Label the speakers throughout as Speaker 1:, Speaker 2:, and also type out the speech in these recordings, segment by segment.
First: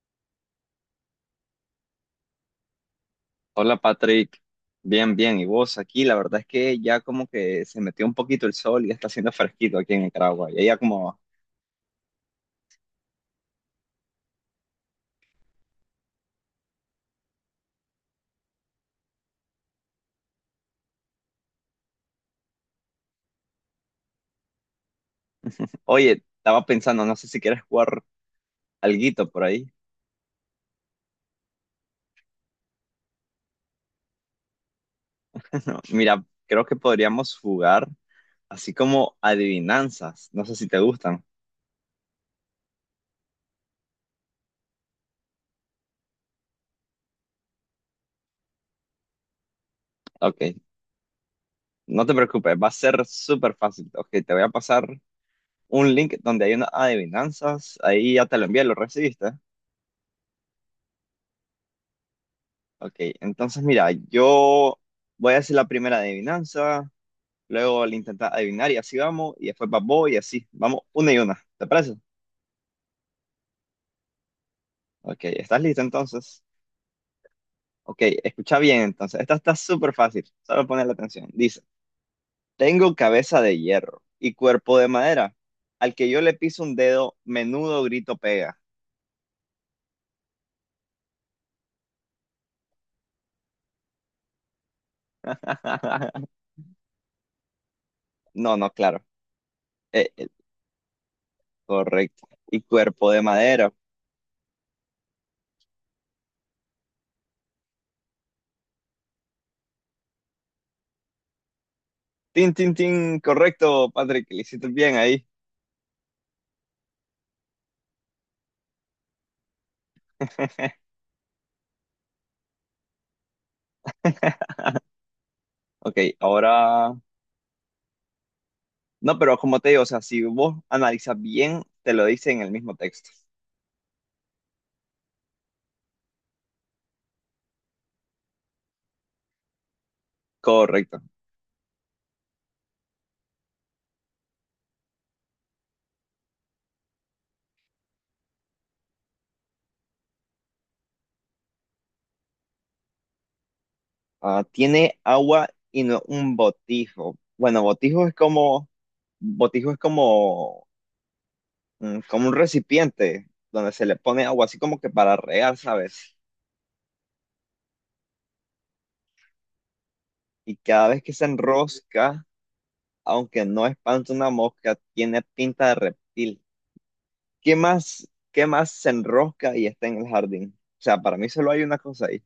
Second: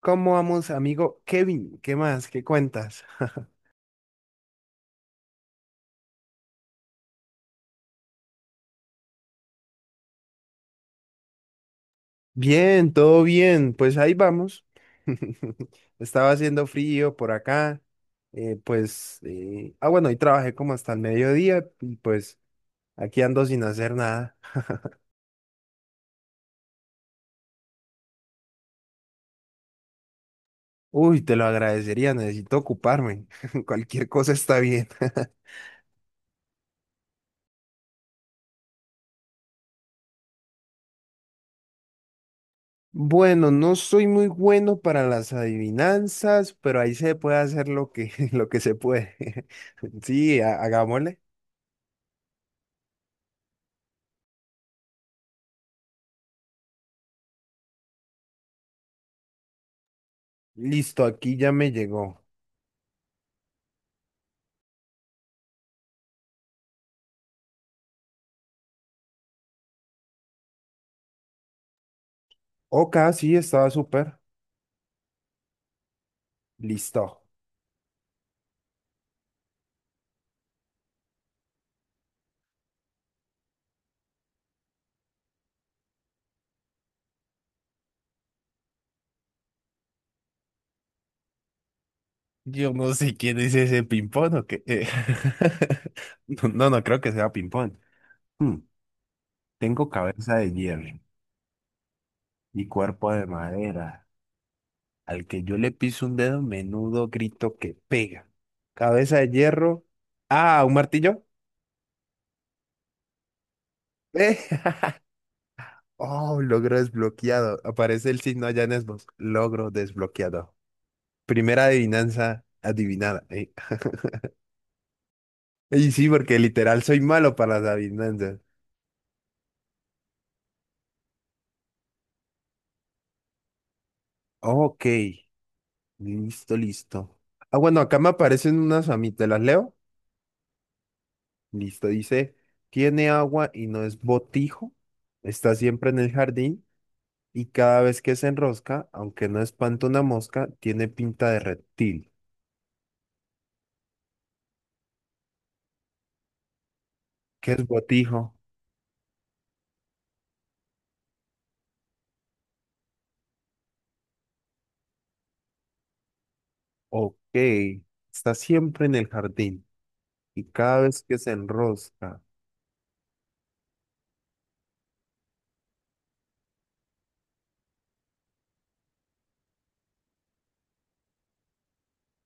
Speaker 1: ¿Cómo vamos, amigo Kevin? ¿Qué más? ¿Qué cuentas?
Speaker 2: Hola Patrick, bien, bien, ¿y vos aquí? La verdad es que ya como que se metió un poquito el sol y ya está haciendo fresquito aquí en Nicaragua. Y ella como,
Speaker 1: Bien, todo bien. Pues ahí vamos. Estaba haciendo frío por acá. Bueno, hoy trabajé como hasta el mediodía y pues aquí ando sin hacer nada.
Speaker 2: oye, estaba pensando, no sé si quieres jugar alguito por ahí.
Speaker 1: Uy, te lo agradecería, necesito ocuparme. Cualquier cosa está bien.
Speaker 2: Mira, creo que podríamos jugar así como adivinanzas, no sé si te gustan.
Speaker 1: Bueno, no soy muy bueno para las adivinanzas, pero ahí se puede hacer lo que se puede. Sí,
Speaker 2: Ok,
Speaker 1: hagámosle.
Speaker 2: no te preocupes, va a ser súper fácil. Ok, te voy a pasar un link donde hay unas adivinanzas, ahí ya te lo envié, lo recibiste.
Speaker 1: Listo, aquí ya me llegó.
Speaker 2: Ok, entonces mira, yo voy a hacer la primera adivinanza. Luego le intentas adivinar y así vamos. Y después vas vos y así. Vamos una y una. ¿Te parece?
Speaker 1: Ok, sí, estaba súper.
Speaker 2: Ok, ¿estás listo entonces?
Speaker 1: Listo.
Speaker 2: Ok, escucha bien entonces. Esta está súper fácil. Solo poner la atención. Dice, tengo cabeza de hierro y cuerpo de madera. Al que yo le piso un dedo, menudo grito pega.
Speaker 1: Yo no sé quién es ese ping-pong o qué. No, no creo que sea ping-pong.
Speaker 2: No,
Speaker 1: Hmm.
Speaker 2: no, claro.
Speaker 1: Tengo
Speaker 2: Eh, eh,
Speaker 1: cabeza de hierro
Speaker 2: Correcto. Y
Speaker 1: y
Speaker 2: cuerpo
Speaker 1: cuerpo
Speaker 2: de
Speaker 1: de
Speaker 2: madera.
Speaker 1: madera. Al que yo le piso un dedo, menudo grito que pega. Cabeza de hierro. Ah, ¿un martillo?
Speaker 2: Tin, tin, tin. Correcto, Patrick.
Speaker 1: Eh,
Speaker 2: Le hiciste bien ahí.
Speaker 1: Oh, logro desbloqueado. Aparece el signo allá en Xbox. Logro desbloqueado. Primera adivinanza adivinada. Y
Speaker 2: Ok,
Speaker 1: sí, porque literal
Speaker 2: ahora
Speaker 1: soy malo para las adivinanzas.
Speaker 2: no, pero como te digo, o sea, si vos analizas bien, te lo dice en el mismo texto.
Speaker 1: Ok, listo. Ah, bueno, acá me aparecen unas a mí, ¿te las leo?
Speaker 2: Correcto.
Speaker 1: Listo, dice, tiene agua y no es botijo, está siempre en el jardín y cada vez que se enrosca, aunque no espanta una mosca, tiene pinta de reptil.
Speaker 2: Ah, tiene agua y no un botijo.
Speaker 1: ¿Qué
Speaker 2: Bueno,
Speaker 1: es botijo?
Speaker 2: botijo es como, como un recipiente donde se le pone agua, así como que para regar, ¿sabes?
Speaker 1: Ok, está siempre en el jardín y
Speaker 2: Y
Speaker 1: cada
Speaker 2: cada
Speaker 1: vez
Speaker 2: vez que
Speaker 1: que
Speaker 2: se
Speaker 1: se enrosca.
Speaker 2: enrosca, aunque no espanta una mosca, tiene pinta de reptil. Qué más se enrosca y está en el jardín? O sea, para mí solo hay una cosa ahí.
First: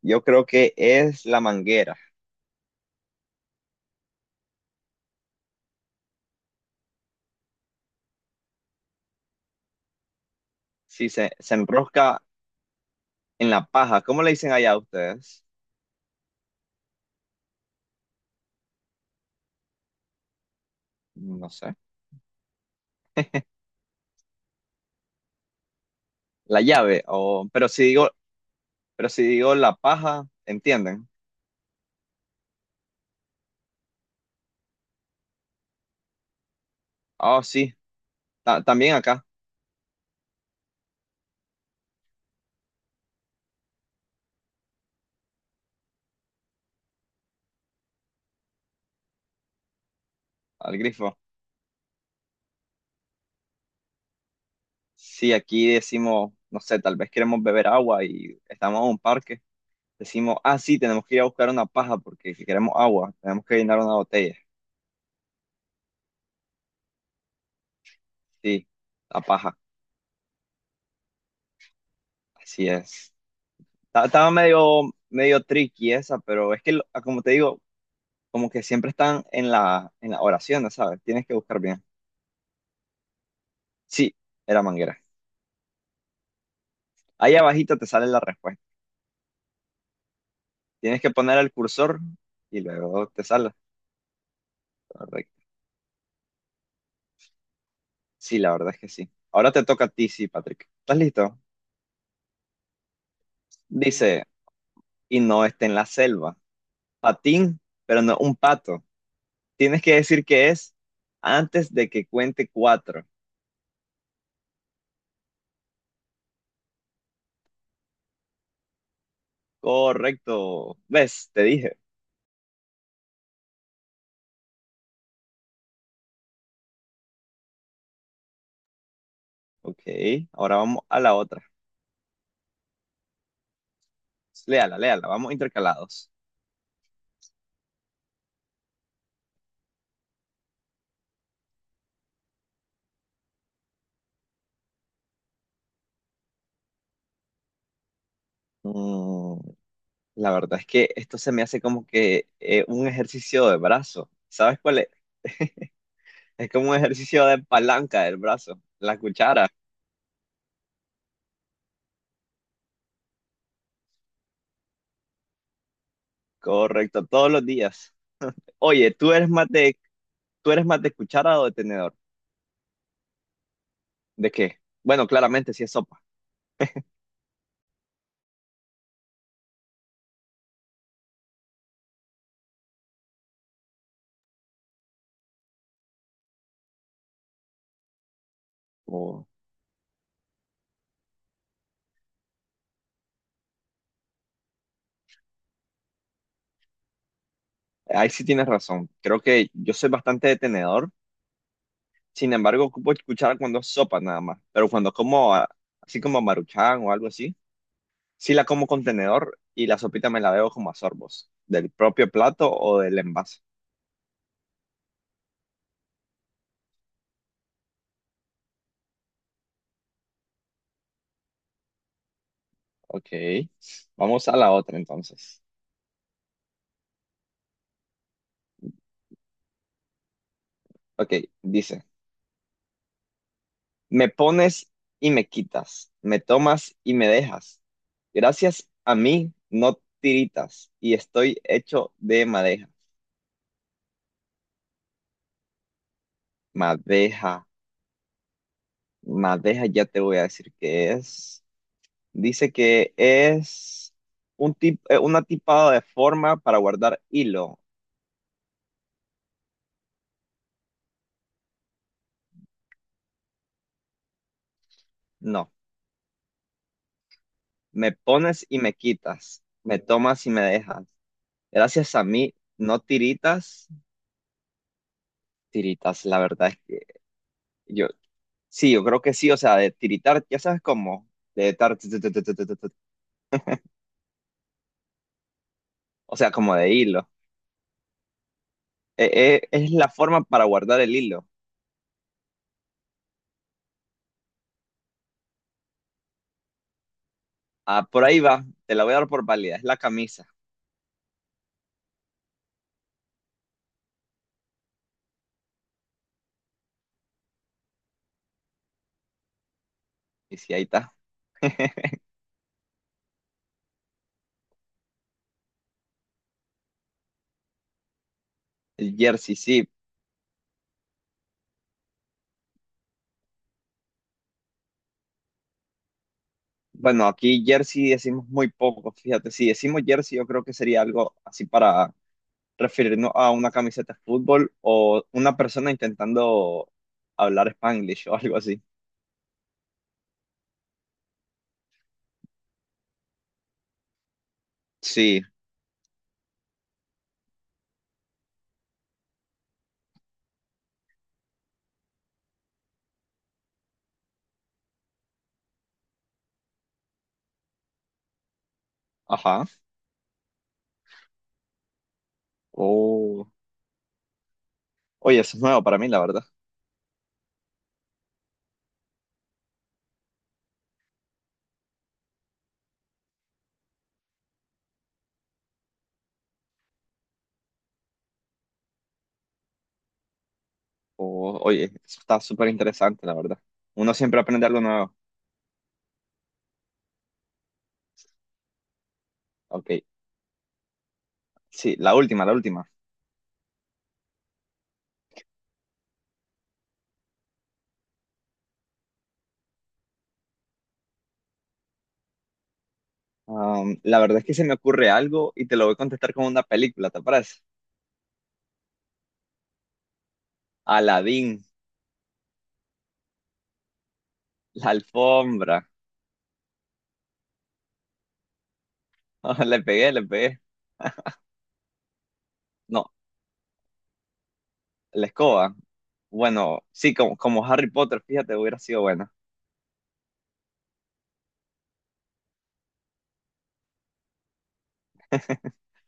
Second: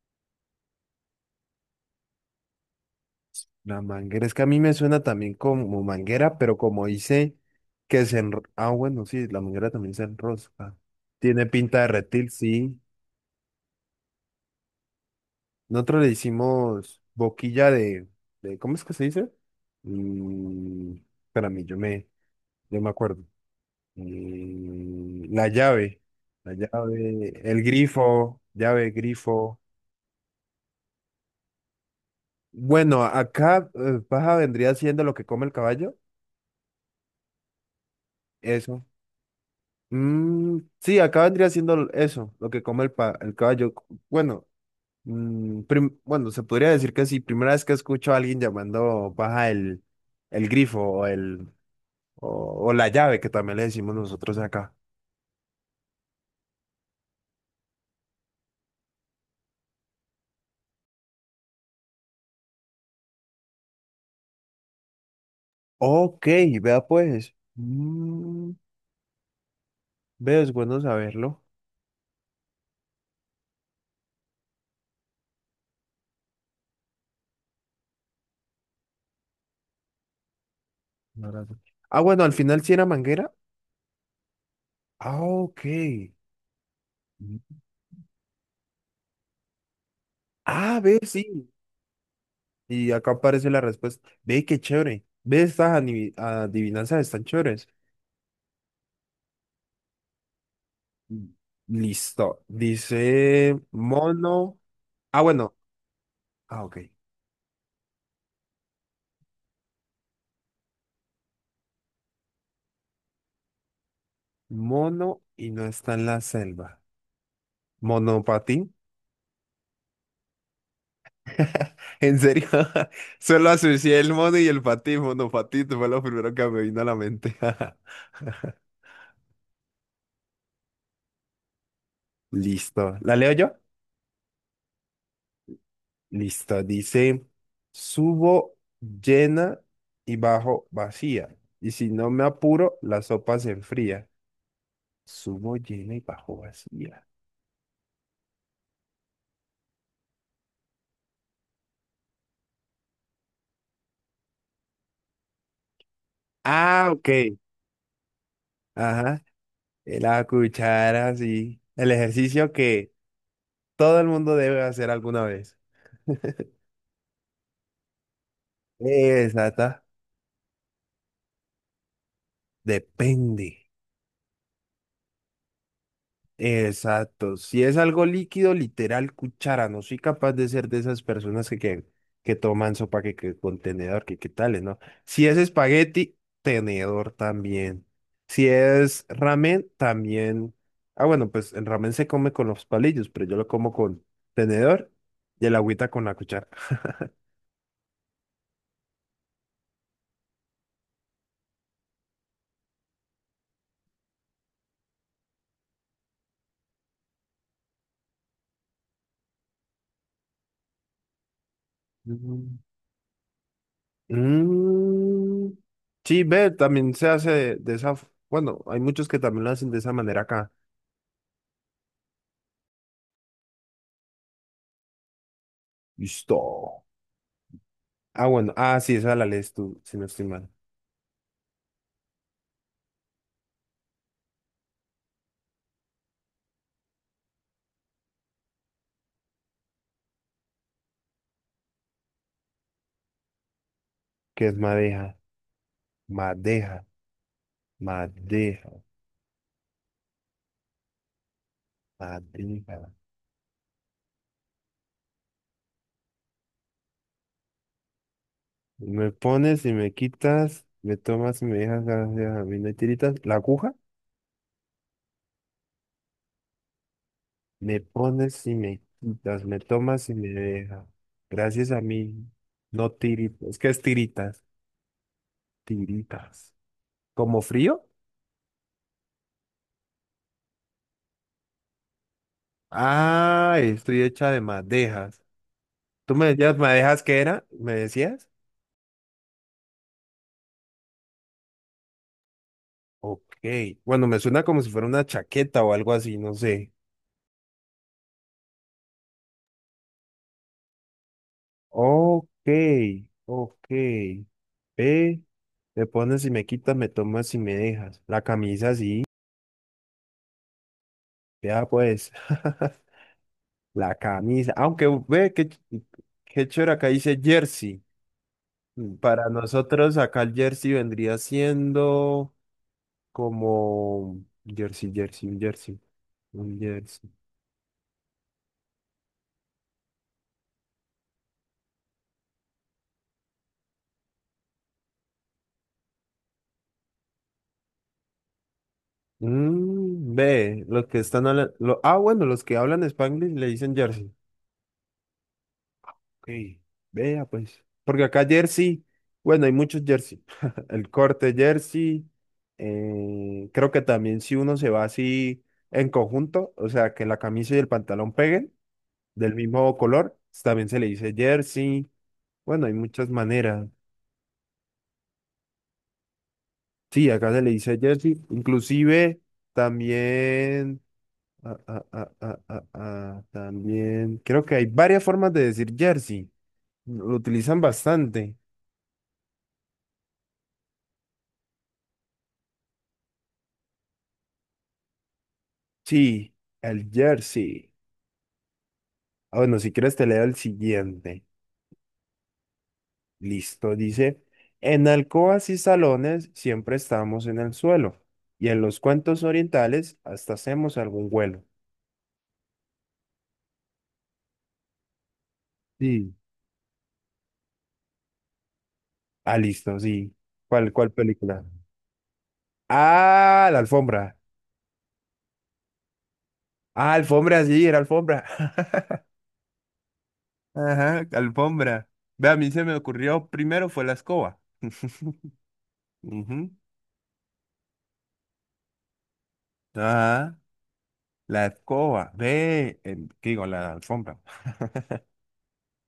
Speaker 2: Yo creo que es la manguera.
Speaker 1: La manguera, es que a mí me suena también como manguera, pero como dice Ah, bueno, sí, la manguera también se enrosca.
Speaker 2: Sí, se,
Speaker 1: Tiene
Speaker 2: se
Speaker 1: pinta de
Speaker 2: enrosca
Speaker 1: reptil, sí.
Speaker 2: en la paja. ¿Cómo le dicen allá a ustedes?
Speaker 1: Nosotros le hicimos ¿cómo es que se dice? Mm,
Speaker 2: No
Speaker 1: espérame,
Speaker 2: sé.
Speaker 1: yo me acuerdo. Mm, la
Speaker 2: La llave.
Speaker 1: llave,
Speaker 2: O,
Speaker 1: el grifo, llave,
Speaker 2: pero si digo
Speaker 1: grifo.
Speaker 2: la paja, ¿entienden?
Speaker 1: Bueno, acá paja vendría siendo lo que come el caballo,
Speaker 2: Ah sí. Ta-
Speaker 1: eso.
Speaker 2: también acá,
Speaker 1: Mm, sí, acá vendría siendo eso, lo que come el caballo. Bueno, bueno, se podría decir que sí, primera vez que escucho a alguien llamando baja el
Speaker 2: al
Speaker 1: grifo
Speaker 2: grifo.
Speaker 1: o la llave, que también le decimos nosotros acá.
Speaker 2: Sí, aquí decimos, no sé, tal vez queremos beber agua y estamos en un parque. Decimos, ah, sí, tenemos que ir a buscar una paja porque si queremos agua, tenemos que llenar una botella.
Speaker 1: Ok, vea pues. Mm,
Speaker 2: Sí, la paja.
Speaker 1: veo, es bueno saberlo.
Speaker 2: Así es. Ta- estaba medio, medio tricky esa, pero es que, lo- como te digo, como que siempre están en la oración, ¿no ¿sabes? Tienes
Speaker 1: La
Speaker 2: que
Speaker 1: verdad.
Speaker 2: buscar bien.
Speaker 1: Ah, bueno, al final sí era manguera.
Speaker 2: Sí, era manguera.
Speaker 1: Ah, ok.
Speaker 2: Ahí
Speaker 1: Mm.
Speaker 2: abajito te sale la respuesta.
Speaker 1: Ah, ve,
Speaker 2: Tienes que poner
Speaker 1: sí.
Speaker 2: el cursor y
Speaker 1: Y
Speaker 2: luego
Speaker 1: acá
Speaker 2: te
Speaker 1: aparece
Speaker 2: sale.
Speaker 1: la respuesta. Ve, qué chévere. Ve,
Speaker 2: Correcto.
Speaker 1: estas adivinanzas están chéveres.
Speaker 2: Sí, la verdad es que sí. Ahora te toca a ti, sí, Patrick. ¿Estás listo?
Speaker 1: Listo. Dice
Speaker 2: Dice,
Speaker 1: mono.
Speaker 2: y
Speaker 1: Ah,
Speaker 2: no
Speaker 1: bueno.
Speaker 2: esté en la selva.
Speaker 1: Ah, ok.
Speaker 2: Patín, pero no un pato. Tienes que decir que es antes de que cuente cuatro.
Speaker 1: Mono y no está en la selva. Monopatín.
Speaker 2: Correcto. ¿Ves? Te dije.
Speaker 1: ¿En serio? Solo asocié el mono y el patín. Monopatín fue lo primero que me vino a la mente.
Speaker 2: Ok, ahora vamos a la otra.
Speaker 1: Listo. ¿La leo yo?
Speaker 2: Léala, léala. Vamos intercalados.
Speaker 1: Listo. Dice, subo llena y bajo vacía. Y si no me apuro, la sopa se enfría. Subo llena y bajo vacía.
Speaker 2: Mm. La verdad es que esto se me hace como que un ejercicio de brazo. ¿Sabes cuál es? Es como un
Speaker 1: Ah,
Speaker 2: ejercicio
Speaker 1: ok.
Speaker 2: de palanca del brazo, la
Speaker 1: Ajá,
Speaker 2: cuchara.
Speaker 1: la cuchara, sí. El ejercicio que todo el mundo debe hacer alguna vez.
Speaker 2: Correcto, todos los días. Oye,
Speaker 1: Exacta.
Speaker 2: ¿tú eres más de cuchara o de tenedor?
Speaker 1: Depende.
Speaker 2: ¿De qué? Bueno, claramente sí es sopa.
Speaker 1: Exacto. Si es algo líquido, literal, cuchara. No soy capaz de ser de esas personas que toman sopa, que contenedor, que qué tales, ¿no? Si es espagueti, tenedor también. Si es
Speaker 2: O-
Speaker 1: ramen, también. Ah, bueno, pues el ramen se come con los palillos, pero yo lo como con tenedor y el agüita con la cuchara.
Speaker 2: ahí sí tienes razón. Creo que yo soy bastante de tenedor. Sin embargo, ocupo cuchara cuando es sopa nada más. Pero cuando como así como maruchan o algo así, sí la como con tenedor y la sopita me la bebo como a sorbos, del propio plato o del envase.
Speaker 1: Mm, sí, ve, también se hace de esa, bueno, hay muchos que también lo hacen de esa manera acá.
Speaker 2: Ok, vamos a la otra entonces.
Speaker 1: Listo. Ah, bueno, ah, sí, esa la lees tú, si no estoy mal.
Speaker 2: Ok, dice, me pones y me quitas, me tomas y me dejas. Gracias a mí no tiritas y estoy hecho de madeja.
Speaker 1: ¿Qué es madeja, madeja,
Speaker 2: Madeja,
Speaker 1: madeja,
Speaker 2: madeja, ya te voy a decir qué es. Dice
Speaker 1: madeja?
Speaker 2: que es un tip, una tipada de forma para guardar hilo.
Speaker 1: Me pones y me quitas, me tomas y me dejas, gracias a mí no hay tiritas. La aguja,
Speaker 2: No,
Speaker 1: me
Speaker 2: me pones
Speaker 1: pones y
Speaker 2: y me
Speaker 1: me
Speaker 2: quitas,
Speaker 1: quitas, me
Speaker 2: me
Speaker 1: tomas y
Speaker 2: tomas
Speaker 1: me
Speaker 2: y me dejas.
Speaker 1: dejas, gracias a
Speaker 2: Gracias a
Speaker 1: mí,
Speaker 2: mí no
Speaker 1: no tiritas, es
Speaker 2: tiritas.
Speaker 1: que es tiritas,
Speaker 2: Tiritas, la verdad
Speaker 1: tiritas. ¿Como frío?
Speaker 2: yo, sí, yo creo que sí, o sea, de tiritar, ya sabes cómo, de tar, tu,
Speaker 1: Ah, estoy hecha de madejas. ¿Tú
Speaker 2: o
Speaker 1: me
Speaker 2: sea, como
Speaker 1: decías
Speaker 2: de
Speaker 1: madejas
Speaker 2: hilo.
Speaker 1: qué era? ¿Me decías?
Speaker 2: Eh, es la forma para guardar el hilo.
Speaker 1: Ok. Bueno, me suena como si fuera una chaqueta o algo así, no sé.
Speaker 2: Ah, por ahí va, te la voy a dar por válida, es la camisa.
Speaker 1: Ok, ok. Ve, me pones y me quitas, me tomas y me dejas. La camisa sí.
Speaker 2: Y sí, ahí está,
Speaker 1: Vea pues. La camisa. Aunque ve que qué chévere acá dice jersey.
Speaker 2: el
Speaker 1: Mm, para
Speaker 2: jersey, sí.
Speaker 1: nosotros acá el jersey vendría siendo como un jersey. Un
Speaker 2: Bueno,
Speaker 1: jersey.
Speaker 2: aquí jersey decimos muy poco, fíjate, si decimos jersey, yo creo que sería algo así para referirnos a una camiseta de fútbol o una persona intentando hablar Spanglish o algo así.
Speaker 1: Mm, ve, los que están hablando. Ah, bueno, los que hablan Spanglish le dicen jersey.
Speaker 2: Sí,
Speaker 1: Ok, vea pues. Porque acá jersey, bueno, hay muchos jersey. El corte jersey. Creo que también si uno se va así en conjunto, o sea, que la camisa y el pantalón peguen del
Speaker 2: ajá.
Speaker 1: mismo color, también se le dice jersey. Bueno, hay muchas
Speaker 2: Oh.
Speaker 1: maneras.
Speaker 2: Oye, eso es nuevo para mí, la verdad.
Speaker 1: Sí, acá se le dice jersey. Inclusive también. También creo que hay varias formas de decir jersey. Lo utilizan bastante.
Speaker 2: Oh, oye, eso está súper interesante, la verdad. Uno siempre aprende algo nuevo.
Speaker 1: Sí, el jersey. Ah, bueno,
Speaker 2: Ok,
Speaker 1: si quieres te leo el siguiente.
Speaker 2: sí, la última, la última.
Speaker 1: Listo, dice, en alcobas y salones siempre estamos en el suelo y en los cuentos orientales hasta hacemos algún vuelo.
Speaker 2: Am, la verdad es que se me ocurre algo y te lo voy a contestar
Speaker 1: Sí.
Speaker 2: con una película, ¿te parece?
Speaker 1: Ah, listo, sí. ¿Cuál, cuál
Speaker 2: Aladdin,
Speaker 1: película? Ah, la alfombra.
Speaker 2: la alfombra.
Speaker 1: Ah, alfombra, sí, era alfombra.
Speaker 2: Le pegué, le pegué.
Speaker 1: Ajá, alfombra. Ve, a mí se me
Speaker 2: No,
Speaker 1: ocurrió primero fue la escoba.
Speaker 2: la escoba.
Speaker 1: Ujú.
Speaker 2: Bueno, sí, como, como Harry Potter, fíjate, hubiera sido buena.
Speaker 1: Ajá, la escoba. Ve, ¿qué digo? La alfombra.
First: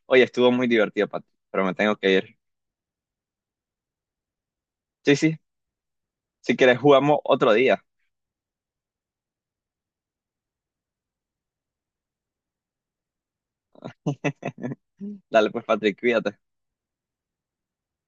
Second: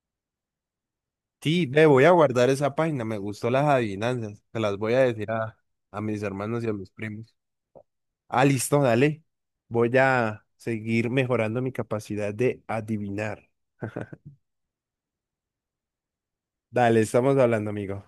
Speaker 2: Oye, estuvo muy divertido, Patrick, pero
Speaker 1: Sí,
Speaker 2: me
Speaker 1: ve,
Speaker 2: tengo
Speaker 1: voy
Speaker 2: que
Speaker 1: a
Speaker 2: ir.
Speaker 1: guardar esa página. Me gustó las adivinanzas. Se las voy a
Speaker 2: Sí,
Speaker 1: decir
Speaker 2: sí,
Speaker 1: a mis
Speaker 2: si
Speaker 1: hermanos y a
Speaker 2: quieres
Speaker 1: mis
Speaker 2: jugamos
Speaker 1: primos.
Speaker 2: otro día.
Speaker 1: Ah, listo, dale. Voy a seguir mejorando mi capacidad de adivinar.
Speaker 2: Dale, pues, Patrick, cuídate.
Speaker 1: Dale, estamos hablando, amigo.